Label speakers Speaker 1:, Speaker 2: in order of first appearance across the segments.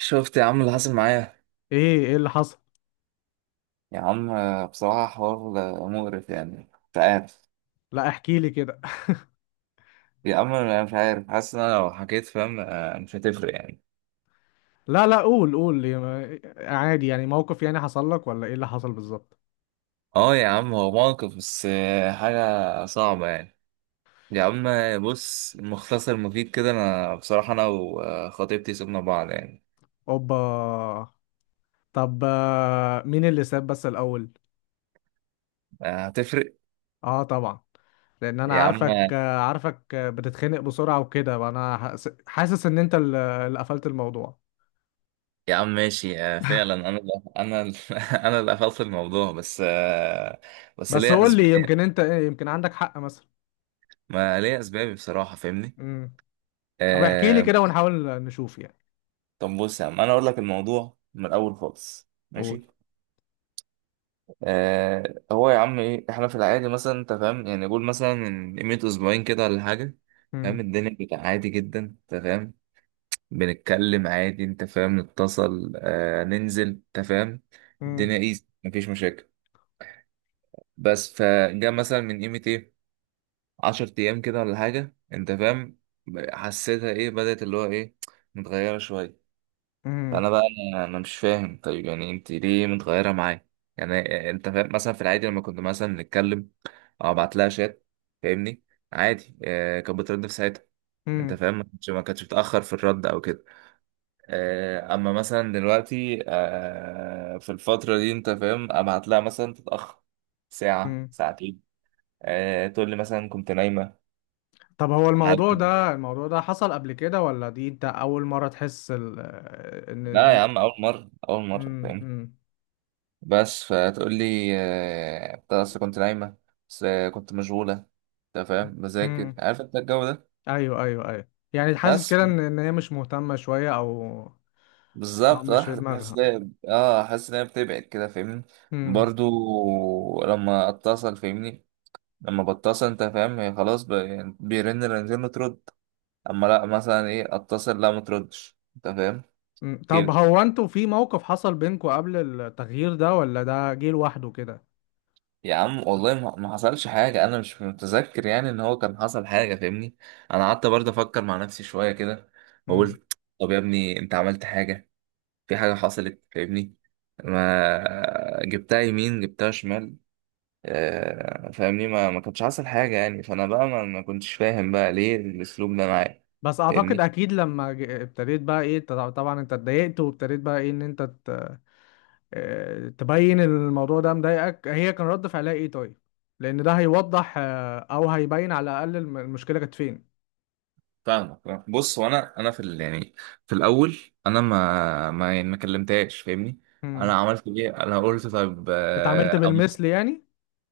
Speaker 1: شفت يا عم اللي حصل معايا.
Speaker 2: ايه اللي حصل؟
Speaker 1: يا عم بصراحة حوار مقرف يعني. مش عارف.
Speaker 2: لا، احكي لي كده.
Speaker 1: يا عم انا مش عارف، حاسس ان انا لو حكيت فاهم مش هتفرق يعني.
Speaker 2: لا، لا، قول لي، عادي يعني، موقف يعني حصل لك ولا ايه اللي حصل بالظبط؟
Speaker 1: اه يا عم هو موقف بس حاجة صعبة يعني. يا عم بص، مختصر مفيد كده، انا بصراحة انا وخطيبتي سيبنا بعض يعني.
Speaker 2: اوبا. طب، مين اللي ساب بس الاول؟
Speaker 1: هتفرق
Speaker 2: اه، طبعا. لان انا
Speaker 1: يا
Speaker 2: عارفك
Speaker 1: عم.
Speaker 2: آه، عارفك آه، بتتخنق بسرعة وكده، انا حاسس ان انت اللي قفلت الموضوع.
Speaker 1: يا عم ماشي، فعلا انا اللي قفلت الموضوع بس بس
Speaker 2: بس
Speaker 1: ليا
Speaker 2: قول لي،
Speaker 1: اسباب.
Speaker 2: يمكن انت ايه، يمكن عندك حق مثلا.
Speaker 1: ما ليا اسبابي بصراحة، فاهمني؟
Speaker 2: امم. طب، احكي لي
Speaker 1: آه،
Speaker 2: كده ونحاول نشوف يعني.
Speaker 1: طب بص يا عم انا اقول لك الموضوع من الاول خالص،
Speaker 2: قول.
Speaker 1: ماشي؟ آه، هو يا عم ايه، احنا في العادي مثلا انت فاهم يعني، قول مثلا من قيمه اسبوعين كده ولا حاجه، فاهم؟
Speaker 2: امم،
Speaker 1: الدنيا كانت عادي جدا، انت فاهم؟ بنتكلم عادي، انت فاهم، نتصل، آه ننزل، انت فاهم، الدنيا ايزي، مفيش مشاكل. بس فجاء مثلا من قيمه ايه، 10 ايام كده ولا حاجه، انت فاهم، حسيتها ايه بدأت، اللي هو ايه، متغيره شويه.
Speaker 2: امم،
Speaker 1: فانا بقى انا مش فاهم، طيب يعني انت ليه متغيره معايا؟ يعني انت فاهم، مثلا في العادي لما كنت مثلا نتكلم او ابعت لها شات، فاهمني، عادي آه كانت بترد في ساعتها، انت فاهم، ما كانتش بتاخر في الرد او كده. آه اما مثلا دلوقتي آه في الفتره دي، انت فاهم، ابعت لها مثلا تتاخر ساعه
Speaker 2: امم.
Speaker 1: ساعتين، آه تقول لي مثلا كنت نايمه
Speaker 2: طب، هو الموضوع
Speaker 1: عادي.
Speaker 2: ده الموضوع ده حصل قبل كده، ولا دي انت اول مرة تحس ال... آه، ان
Speaker 1: لا يا
Speaker 2: دي؟
Speaker 1: عم، اول مره
Speaker 2: امم،
Speaker 1: فاهم.
Speaker 2: امم.
Speaker 1: بس فتقول لي أنت أصل كنت نايمة، بس كنت مشغولة، أنت فاهم، بذاكر،
Speaker 2: امم.
Speaker 1: عارف أنت الجو ده.
Speaker 2: ايوه، ايوه، ايوه، يعني حاسس
Speaker 1: بس
Speaker 2: كده ان هي مش مهتمة شوية، او او
Speaker 1: بالظبط، أه
Speaker 2: مش في
Speaker 1: حاسس، حاسس
Speaker 2: دماغها.
Speaker 1: إن هي- أه حاسس إن هي بتبعد كده، فاهمني،
Speaker 2: امم.
Speaker 1: برضو لما أتصل، فاهمني، لما بتصل أنت فاهم هي خلاص بيرن رنتين وترد، أما لأ مثلا إيه، أتصل لأ متردش، أنت فاهم
Speaker 2: أمم. طب،
Speaker 1: كده.
Speaker 2: هو انتوا في موقف حصل بينكوا قبل التغيير ده، ولا ده جه لوحده كده؟
Speaker 1: يا عم والله ما حصلش حاجة، أنا مش متذكر يعني إن هو كان حصل حاجة، فاهمني، أنا قعدت برضه أفكر مع نفسي شوية كده
Speaker 2: امم.
Speaker 1: وقلت طب يا ابني أنت عملت حاجة، في حاجة حصلت، فاهمني، ما جبتها يمين جبتها شمال. فاهمني، ما كانش حصل حاجة يعني. فأنا بقى ما كنتش فاهم بقى ليه الأسلوب ده معايا،
Speaker 2: بس اعتقد
Speaker 1: فاهمني؟
Speaker 2: اكيد لما ابتديت بقى ايه، طبعا انت اتضايقت وابتديت بقى ايه ان انت تبين الموضوع ده مضايقك، هي كان رد فعلها ايه طيب؟ لان ده هيوضح، او هيبين على الاقل المشكله كانت فين.
Speaker 1: فاهمك. بص، وانا في ال يعني في الاول انا ما يعني ما كلمتهاش، فاهمني، انا
Speaker 2: امم.
Speaker 1: عملت ايه، انا قلت طيب،
Speaker 2: اتعاملت بالمثل يعني؟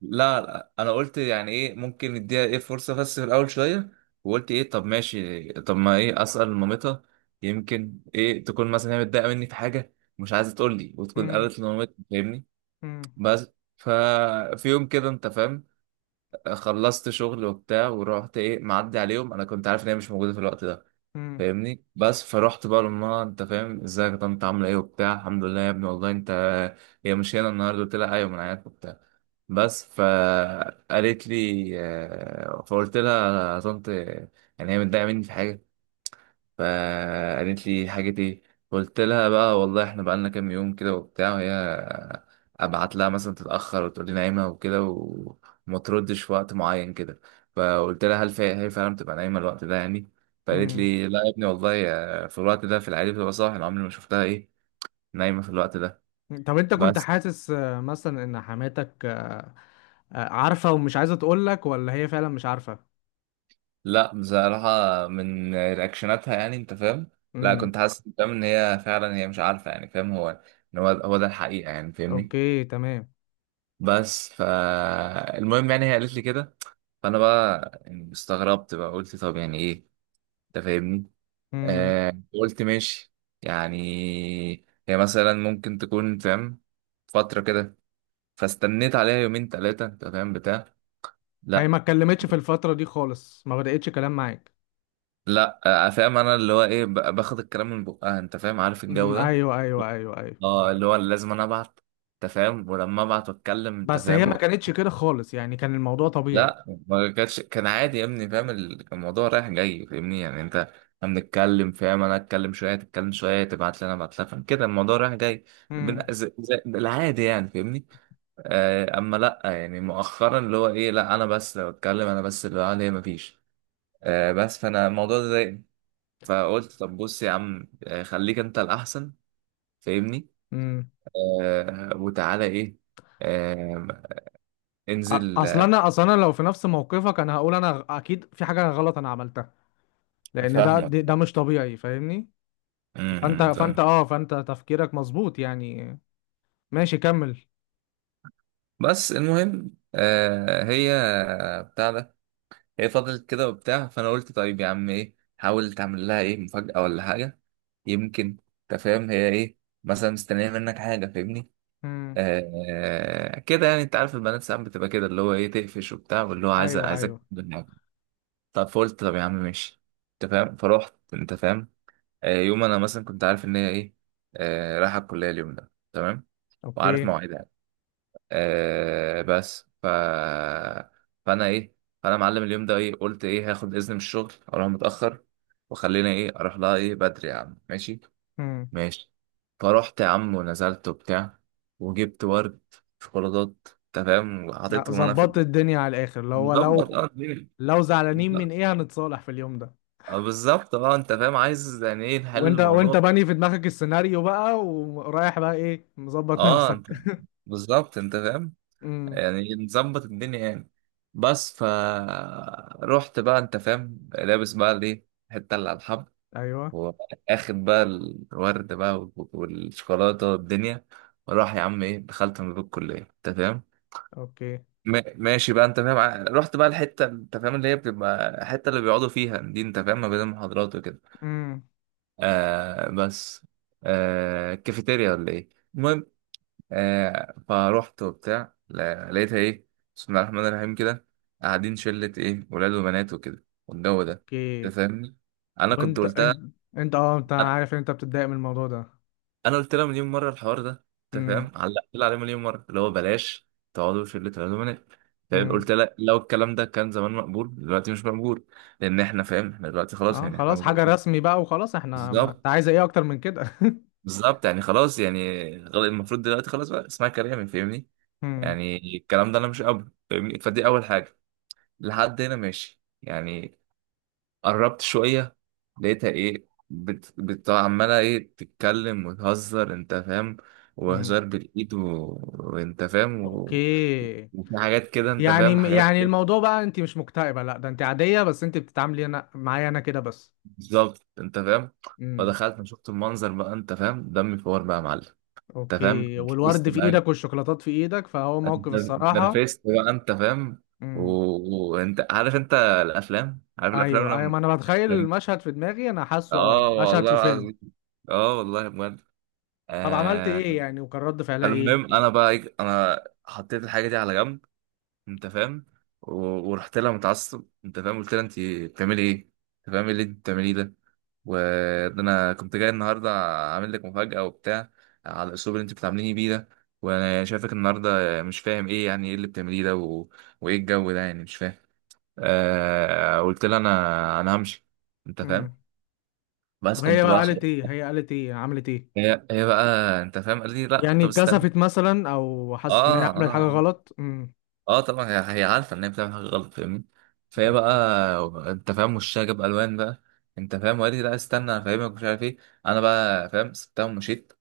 Speaker 1: لا انا قلت يعني ايه ممكن نديها ايه فرصه بس في الاول شويه. وقلت ايه طب ماشي، طب ما ايه، اسال مامتها، يمكن ايه تكون مثلا هي متضايقه مني في حاجه، مش عايزه تقول لي، وتكون
Speaker 2: امم،
Speaker 1: قالت لمامتها، فاهمني.
Speaker 2: امم،
Speaker 1: بس ففي يوم كده، انت فاهم، خلصت شغل وبتاع ورحت ايه معدي عليهم، انا كنت عارف ان هي مش موجوده في الوقت ده،
Speaker 2: امم،
Speaker 1: فاهمني. بس فرحت بقى لامها، انت فاهم، ازيك يا طنط، عامله ايه وبتاع، الحمد لله يا ابني والله انت، هي مش هنا النهارده، قلت لها ايوه من عيادتك وبتاع. بس فقالت لي فقلت لها يا طنط، يعني هي متضايقه مني في حاجه؟ فقالت لي حاجة ايه؟ قلت لها بقى والله احنا بقالنا كام يوم كده وبتاع، وهي ابعت لها مثلا تتأخر وتقول لي نايمة وكده وما تردش في وقت معين كده. فقلت لها هل هي فعلا بتبقى نايمة الوقت ده يعني؟ فقالت
Speaker 2: امم.
Speaker 1: لي لا يا ابني والله في الوقت ده في العادي بتبقى صاحي، انا عمري ما شفتها ايه نايمة في الوقت ده.
Speaker 2: طب، انت كنت
Speaker 1: بس
Speaker 2: حاسس مثلا ان حماتك عارفه ومش عايزه تقول لك، ولا هي فعلا مش عارفه؟
Speaker 1: لا بصراحة من رياكشناتها يعني، انت فاهم، لا
Speaker 2: امم.
Speaker 1: كنت حاسس فاهم ان هي فعلا هي مش عارفة يعني، فاهم هو ان هو ده الحقيقة يعني، فاهمني.
Speaker 2: اوكي، تمام.
Speaker 1: بس فالمهم يعني هي قالت لي كده، فانا بقى يعني استغربت بقى، قلت طب يعني ايه، انت فاهمني؟
Speaker 2: امم.
Speaker 1: آه قلت ماشي، يعني هي مثلا ممكن تكون فاهم فترة كده. فاستنيت عليها يومين تلاتة، انت فاهم بتاع.
Speaker 2: هي ما
Speaker 1: لا.
Speaker 2: اتكلمتش في الفتره دي خالص، ما بدأتش كلام معاك؟
Speaker 1: لا آه فاهم انا اللي هو ايه باخد الكلام من بقها، انت فاهم، عارف الجو
Speaker 2: امم.
Speaker 1: ده،
Speaker 2: ايوه، ايوه، ايوه، ايوه.
Speaker 1: اه اللي هو لازم انا ابعت، انت فاهم، ولما ابعت واتكلم، انت
Speaker 2: بس هي
Speaker 1: فاهم.
Speaker 2: ما كانتش كده خالص، يعني كان الموضوع طبيعي.
Speaker 1: لا ما كانتش، كان عادي يا ابني، فاهم كان الموضوع رايح جاي، فاهمني، يعني انت احنا بنتكلم، فاهم، انا اتكلم شويه تتكلم شويه، تبعت لي انا ابعت لها، فاهم كده، الموضوع رايح جاي،
Speaker 2: امم،
Speaker 1: العادي يعني، فاهمني. آه اما لا يعني مؤخرا اللي هو ايه، لا انا بس لو اتكلم، انا بس اللي قاعد، هي مفيش. آه بس فانا الموضوع ده ضايقني، فقلت طب بص يا عم خليك انت الاحسن، فاهمني.
Speaker 2: امم.
Speaker 1: آه وتعالى ايه، آه انزل
Speaker 2: اصل انا اصل انا لو في نفس موقفك، انا هقول انا اكيد في حاجه غلط انا عملتها. لان ده
Speaker 1: فاهمك.
Speaker 2: ده ده مش طبيعي، فاهمني.
Speaker 1: م-
Speaker 2: فانت
Speaker 1: م،
Speaker 2: فانت
Speaker 1: فاهم.
Speaker 2: اه فانت تفكيرك مظبوط يعني. ماشي، كمل.
Speaker 1: بس المهم آه هي بتاع ده، هي فضلت كده وبتاع، فانا قلت طيب يا عم ايه، حاول تعمل لها ايه مفاجأة ولا حاجة، يمكن انت فاهم هي ايه مثلا مستنية منك حاجة، فاهمني.
Speaker 2: امم.
Speaker 1: آه كده يعني، انت عارف البنات ساعات بتبقى كده اللي هو ايه تقفش وبتاع، واللي هو عايزة
Speaker 2: ايوه،
Speaker 1: عايزك
Speaker 2: ايوه.
Speaker 1: تعمل حاجة. طب فقلت طب يا عم ماشي، انت فاهم، فروحت، انت فاهم، آه يوم انا مثلا كنت عارف ان هي ايه آه رايحة الكلية اليوم ده، تمام، وعارف
Speaker 2: اوكي.
Speaker 1: مواعيدها، آه بس ف، فانا ايه، فانا معلم اليوم ده ايه، قلت ايه هاخد اذن من الشغل اروح متاخر، وخلينا ايه اروح لها ايه بدري، يا عم ماشي.
Speaker 2: امم.
Speaker 1: ماشي، فروحت يا عم ونزلت وبتاع، وجبت ورد، شوكولاتات، انت فاهم،
Speaker 2: لا،
Speaker 1: وحطيتهم انا في
Speaker 2: ظبطت الدنيا على الاخر، اللي هو
Speaker 1: المظبط،
Speaker 2: لو
Speaker 1: اه الدنيا
Speaker 2: لو زعلانين من
Speaker 1: مظبط.
Speaker 2: ايه، هنتصالح في اليوم ده.
Speaker 1: بالظبط، اه انت فاهم، عايز يعني ايه نحل
Speaker 2: وانت
Speaker 1: الموضوع.
Speaker 2: باني في دماغك السيناريو بقى، ورايح بقى ايه مظبط
Speaker 1: اه
Speaker 2: نفسك.
Speaker 1: انت بالظبط، انت فاهم،
Speaker 2: امم.
Speaker 1: يعني نظبط الدنيا يعني. بس ف رحت بقى، انت فاهم، لابس بقى الايه، حته اللي على الحب،
Speaker 2: ايوه.
Speaker 1: واخد بقى الورد بقى والشوكولاته والدنيا، وراح يا عم ايه دخلت من باب الكليه، انت فاهم.
Speaker 2: اوكي.
Speaker 1: ماشي بقى، انت فاهم، رحت بقى الحته، انت فاهم اللي هي بتبقى الحته اللي بيقعدوا فيها دي، انت فاهم، ما بين المحاضرات وكده.
Speaker 2: امم.
Speaker 1: آه بس آه كافيتيريا ولا ايه. آه فروحت وبتاع، لقيتها ايه، بسم الله الرحمن الرحيم كده، قاعدين شلة ايه ولاد وبنات وكده والجو ده، انت
Speaker 2: اوكي.
Speaker 1: فاهمني. انا كنت
Speaker 2: وانت
Speaker 1: قلتها،
Speaker 2: انت انت اه انت عارف ان انت بتتضايق من الموضوع ده.
Speaker 1: انا قلت لها مليون مرة الحوار ده، انت
Speaker 2: امم،
Speaker 1: فاهم، علقت لها عليه مليون مرة، اللي هو بلاش تقعدوا في شلة ولاد وبنات، فاهم، قلت
Speaker 2: امم.
Speaker 1: لها لو الكلام ده كان زمان مقبول دلوقتي مش مقبول، لان احنا فاهم احنا دلوقتي خلاص
Speaker 2: اه،
Speaker 1: يعني احنا
Speaker 2: خلاص حاجة
Speaker 1: متجوزين.
Speaker 2: رسمي بقى وخلاص احنا، ما
Speaker 1: بالظبط
Speaker 2: انت عايز ايه اكتر من كده؟
Speaker 1: بالظبط، يعني خلاص يعني المفروض دلوقتي خلاص بقى اسمها كلامي، فاهمني،
Speaker 2: امم.
Speaker 1: يعني الكلام ده انا مش قابله، فاهمني، فدي اول حاجة، لحد هنا ماشي يعني. قربت شوية، لقيتها ايه عمالة ايه تتكلم وتهزر، انت فاهم،
Speaker 2: امم.
Speaker 1: وهزار بالايد و... وانت فاهم و...
Speaker 2: اوكي.
Speaker 1: وفي حاجات كده، انت فاهم،
Speaker 2: يعني
Speaker 1: حاجات
Speaker 2: يعني
Speaker 1: ايه،
Speaker 2: الموضوع بقى، انت مش مكتئبة، لا ده انت عادية، بس انت بتتعاملي انا معايا انا كده بس.
Speaker 1: بالظبط انت فاهم.
Speaker 2: امم.
Speaker 1: فدخلت انا شفت المنظر بقى، انت فاهم، دمي فور بقى يا معلم، انت فاهم،
Speaker 2: اوكي، والورد
Speaker 1: نرفزت
Speaker 2: في
Speaker 1: بقى،
Speaker 2: ايدك والشوكولاتات في ايدك، فهو
Speaker 1: انت
Speaker 2: موقف الصراحة.
Speaker 1: نرفزت بقى، انت فاهم و...
Speaker 2: امم.
Speaker 1: وانت عارف انت الافلام، عارف الافلام
Speaker 2: ايوه، ايوه،
Speaker 1: لما
Speaker 2: ما انا بتخيل
Speaker 1: لما-
Speaker 2: المشهد في دماغي، انا حاسه
Speaker 1: اه
Speaker 2: مشهد
Speaker 1: والله
Speaker 2: في فيلم.
Speaker 1: العظيم، اه والله بجد.
Speaker 2: طب، عملت
Speaker 1: آه
Speaker 2: ايه يعني، وكان رد فعلها ايه؟
Speaker 1: فالمهم انا بقى إيه، انا حطيت الحاجه دي على جنب، انت فاهم، و- ورحت لها متعصب، انت فاهم، قلت لها انت بتعملي ايه، انت فاهم، إيه اللي انت بتعمليه ده، وده انا كنت جاي النهارده اعمل لك مفاجاه وبتاع، على الاسلوب اللي انت بتعامليني بيه ده، وانا شايفك النهارده مش فاهم ايه، يعني ايه اللي بتعمليه ده و... وايه الجو ده، يعني مش فاهم. آه قلت لها انا همشي، انت
Speaker 2: امم.
Speaker 1: فاهم، بس
Speaker 2: طب، هي
Speaker 1: كنت
Speaker 2: بقى
Speaker 1: بقى خلاص.
Speaker 2: قالت ايه؟ هي قالت ايه، عملت ايه؟
Speaker 1: هي بقى، انت فاهم، قال لي لا
Speaker 2: يعني
Speaker 1: طب استنى.
Speaker 2: كسفت مثلا، او
Speaker 1: اه
Speaker 2: حست ان هي
Speaker 1: اه
Speaker 2: عملت حاجه
Speaker 1: آه.
Speaker 2: غلط؟ امم.
Speaker 1: اه طبعا هي عارفه ان هي بتعمل حاجه غلط، فاهمني. فهي بقى،
Speaker 2: أوكي.
Speaker 1: انت فاهم، وشها جاب الوان بقى، انت فاهم، وقالت لي لا استنى انا فاهمك مش عارف ايه. انا بقى فاهم، سبتها ومشيت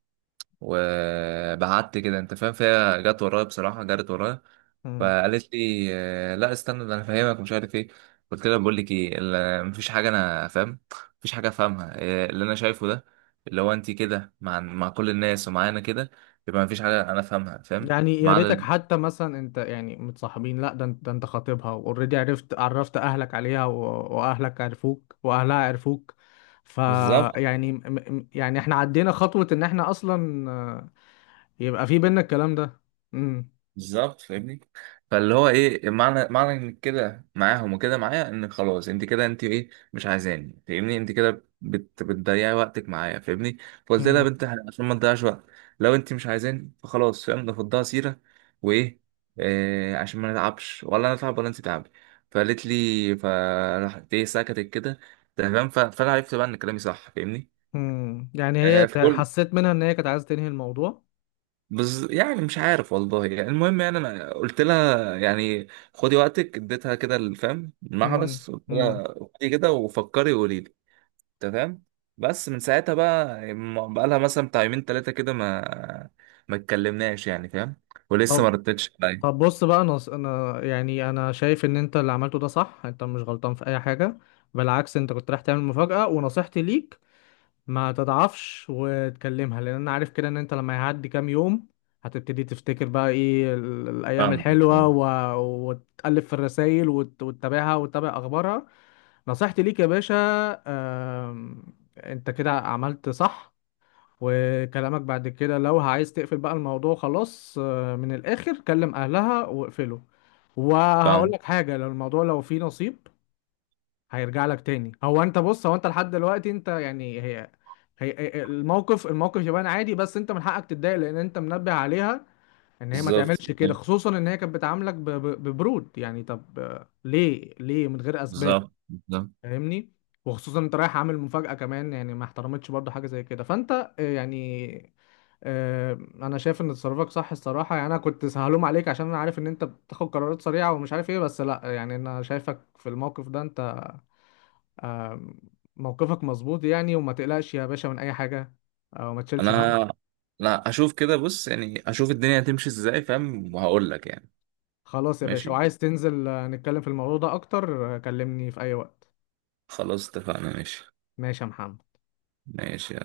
Speaker 1: وبعدت كده، انت فاهم، فهي جت ورايا، بصراحه جرت ورايا،
Speaker 2: أمم.
Speaker 1: فقالت لي لا استنى، ده انا فاهمك مش عارف ايه. قلت لها بقول لك ايه مفيش حاجه انا فاهم، مفيش حاجه افهمها، اللي انا شايفه ده، اللي هو انت كده مع كل الناس ومعانا كده، يبقى مفيش حاجه انا افهمها، فاهم.
Speaker 2: يعني يا
Speaker 1: مع
Speaker 2: ريتك
Speaker 1: ال...
Speaker 2: حتى مثلا انت يعني متصاحبين، لا ده انت خاطبها واوريدي، عرفت اهلك عليها واهلك عرفوك واهلها عرفوك. ف
Speaker 1: بالظبط
Speaker 2: يعني يعني احنا عدينا خطوه ان احنا اصلا، يبقى في بينا الكلام ده. امم.
Speaker 1: بالظبط، فاهمني، فاللي هو ايه معنى انك كده معاهم وكده معايا، ان خلاص انت كده، انت ايه مش عايزاني، فاهمني، انت كده بتضيعي وقتك معايا، فاهمني. فقلت لها يا
Speaker 2: أمم.
Speaker 1: بنت عشان ما تضيعش وقت، لو انت مش عايزاني فخلاص، فاهم، نفضها سيره، وايه آه، عشان ما نتعبش، ولا انا اتعب ولا انت تعبي. فقالت لي، فراحت ايه سكتت كده، تمام. فانا عرفت بقى ان كلامي صح، فاهمني.
Speaker 2: أمم. يعني هي
Speaker 1: آه فقلت
Speaker 2: حسيت منها ان هي كانت عايزه تنهي الموضوع.
Speaker 1: يعني مش عارف والله، يعني المهم يعني انا قلت لها يعني خدي وقتك، اديتها كده الفهم
Speaker 2: امم.
Speaker 1: المحبس، قلت
Speaker 2: أمم.
Speaker 1: لها خدي كده وفكري وقولي لي، تمام. بس من ساعتها بقى، بقى لها مثلا بتاع يومين ثلاثه كده ما ما اتكلمناش يعني، فاهم، ولسه ما ردتش عليا.
Speaker 2: طب، بص بقى، انا يعني انا شايف ان انت اللي عملته ده صح، انت مش غلطان في اي حاجه. بالعكس، انت كنت رايح تعمل مفاجاه. ونصيحتي ليك، ما تضعفش وتكلمها، لان انا عارف كده ان انت لما يعدي كام يوم هتبتدي تفتكر بقى ايه الايام
Speaker 1: فاهم
Speaker 2: الحلوه،
Speaker 1: فاهم
Speaker 2: وتقلب في الرسائل وتتابعها وتتابع اخبارها. نصيحتي ليك يا باشا. آم... انت كده عملت صح. وكلامك بعد كده لو عايز تقفل بقى الموضوع خلاص، من الآخر كلم أهلها واقفله. وهقول
Speaker 1: فاهم.
Speaker 2: لك حاجة، لو فيه نصيب هيرجع لك تاني. هو انت، بص، هو انت لحد دلوقتي انت يعني هي، الموقف يبان عادي، بس انت من حقك تتضايق لان انت منبه عليها ان هي ما
Speaker 1: بالظبط
Speaker 2: تعملش كده، خصوصا ان هي كانت بتعاملك ببرود يعني، طب ليه من غير اسباب؟
Speaker 1: بالظبط بالظبط،
Speaker 2: فاهمني. وخصوصا انت رايح عامل مفاجأة كمان، يعني ما احترمتش برضه حاجة زي كده، فانت يعني انا شايف ان تصرفك صح الصراحه يعني، انا كنت سهلوم عليك عشان انا عارف ان انت بتاخد قرارات سريعه ومش عارف ايه، بس لا يعني انا شايفك في الموقف ده انت، آم، موقفك مظبوط يعني، وما تقلقش يا باشا من اي حاجه، او ما تشيلش هم.
Speaker 1: انا لا اشوف كده، بص يعني، اشوف الدنيا هتمشي ازاي فاهم، وهقول لك يعني،
Speaker 2: خلاص يا باشا،
Speaker 1: ماشي،
Speaker 2: وعايز تنزل نتكلم في الموضوع ده اكتر، كلمني في اي وقت.
Speaker 1: خلاص اتفقنا، ماشي،
Speaker 2: ماشي يا محمد.
Speaker 1: ماشي.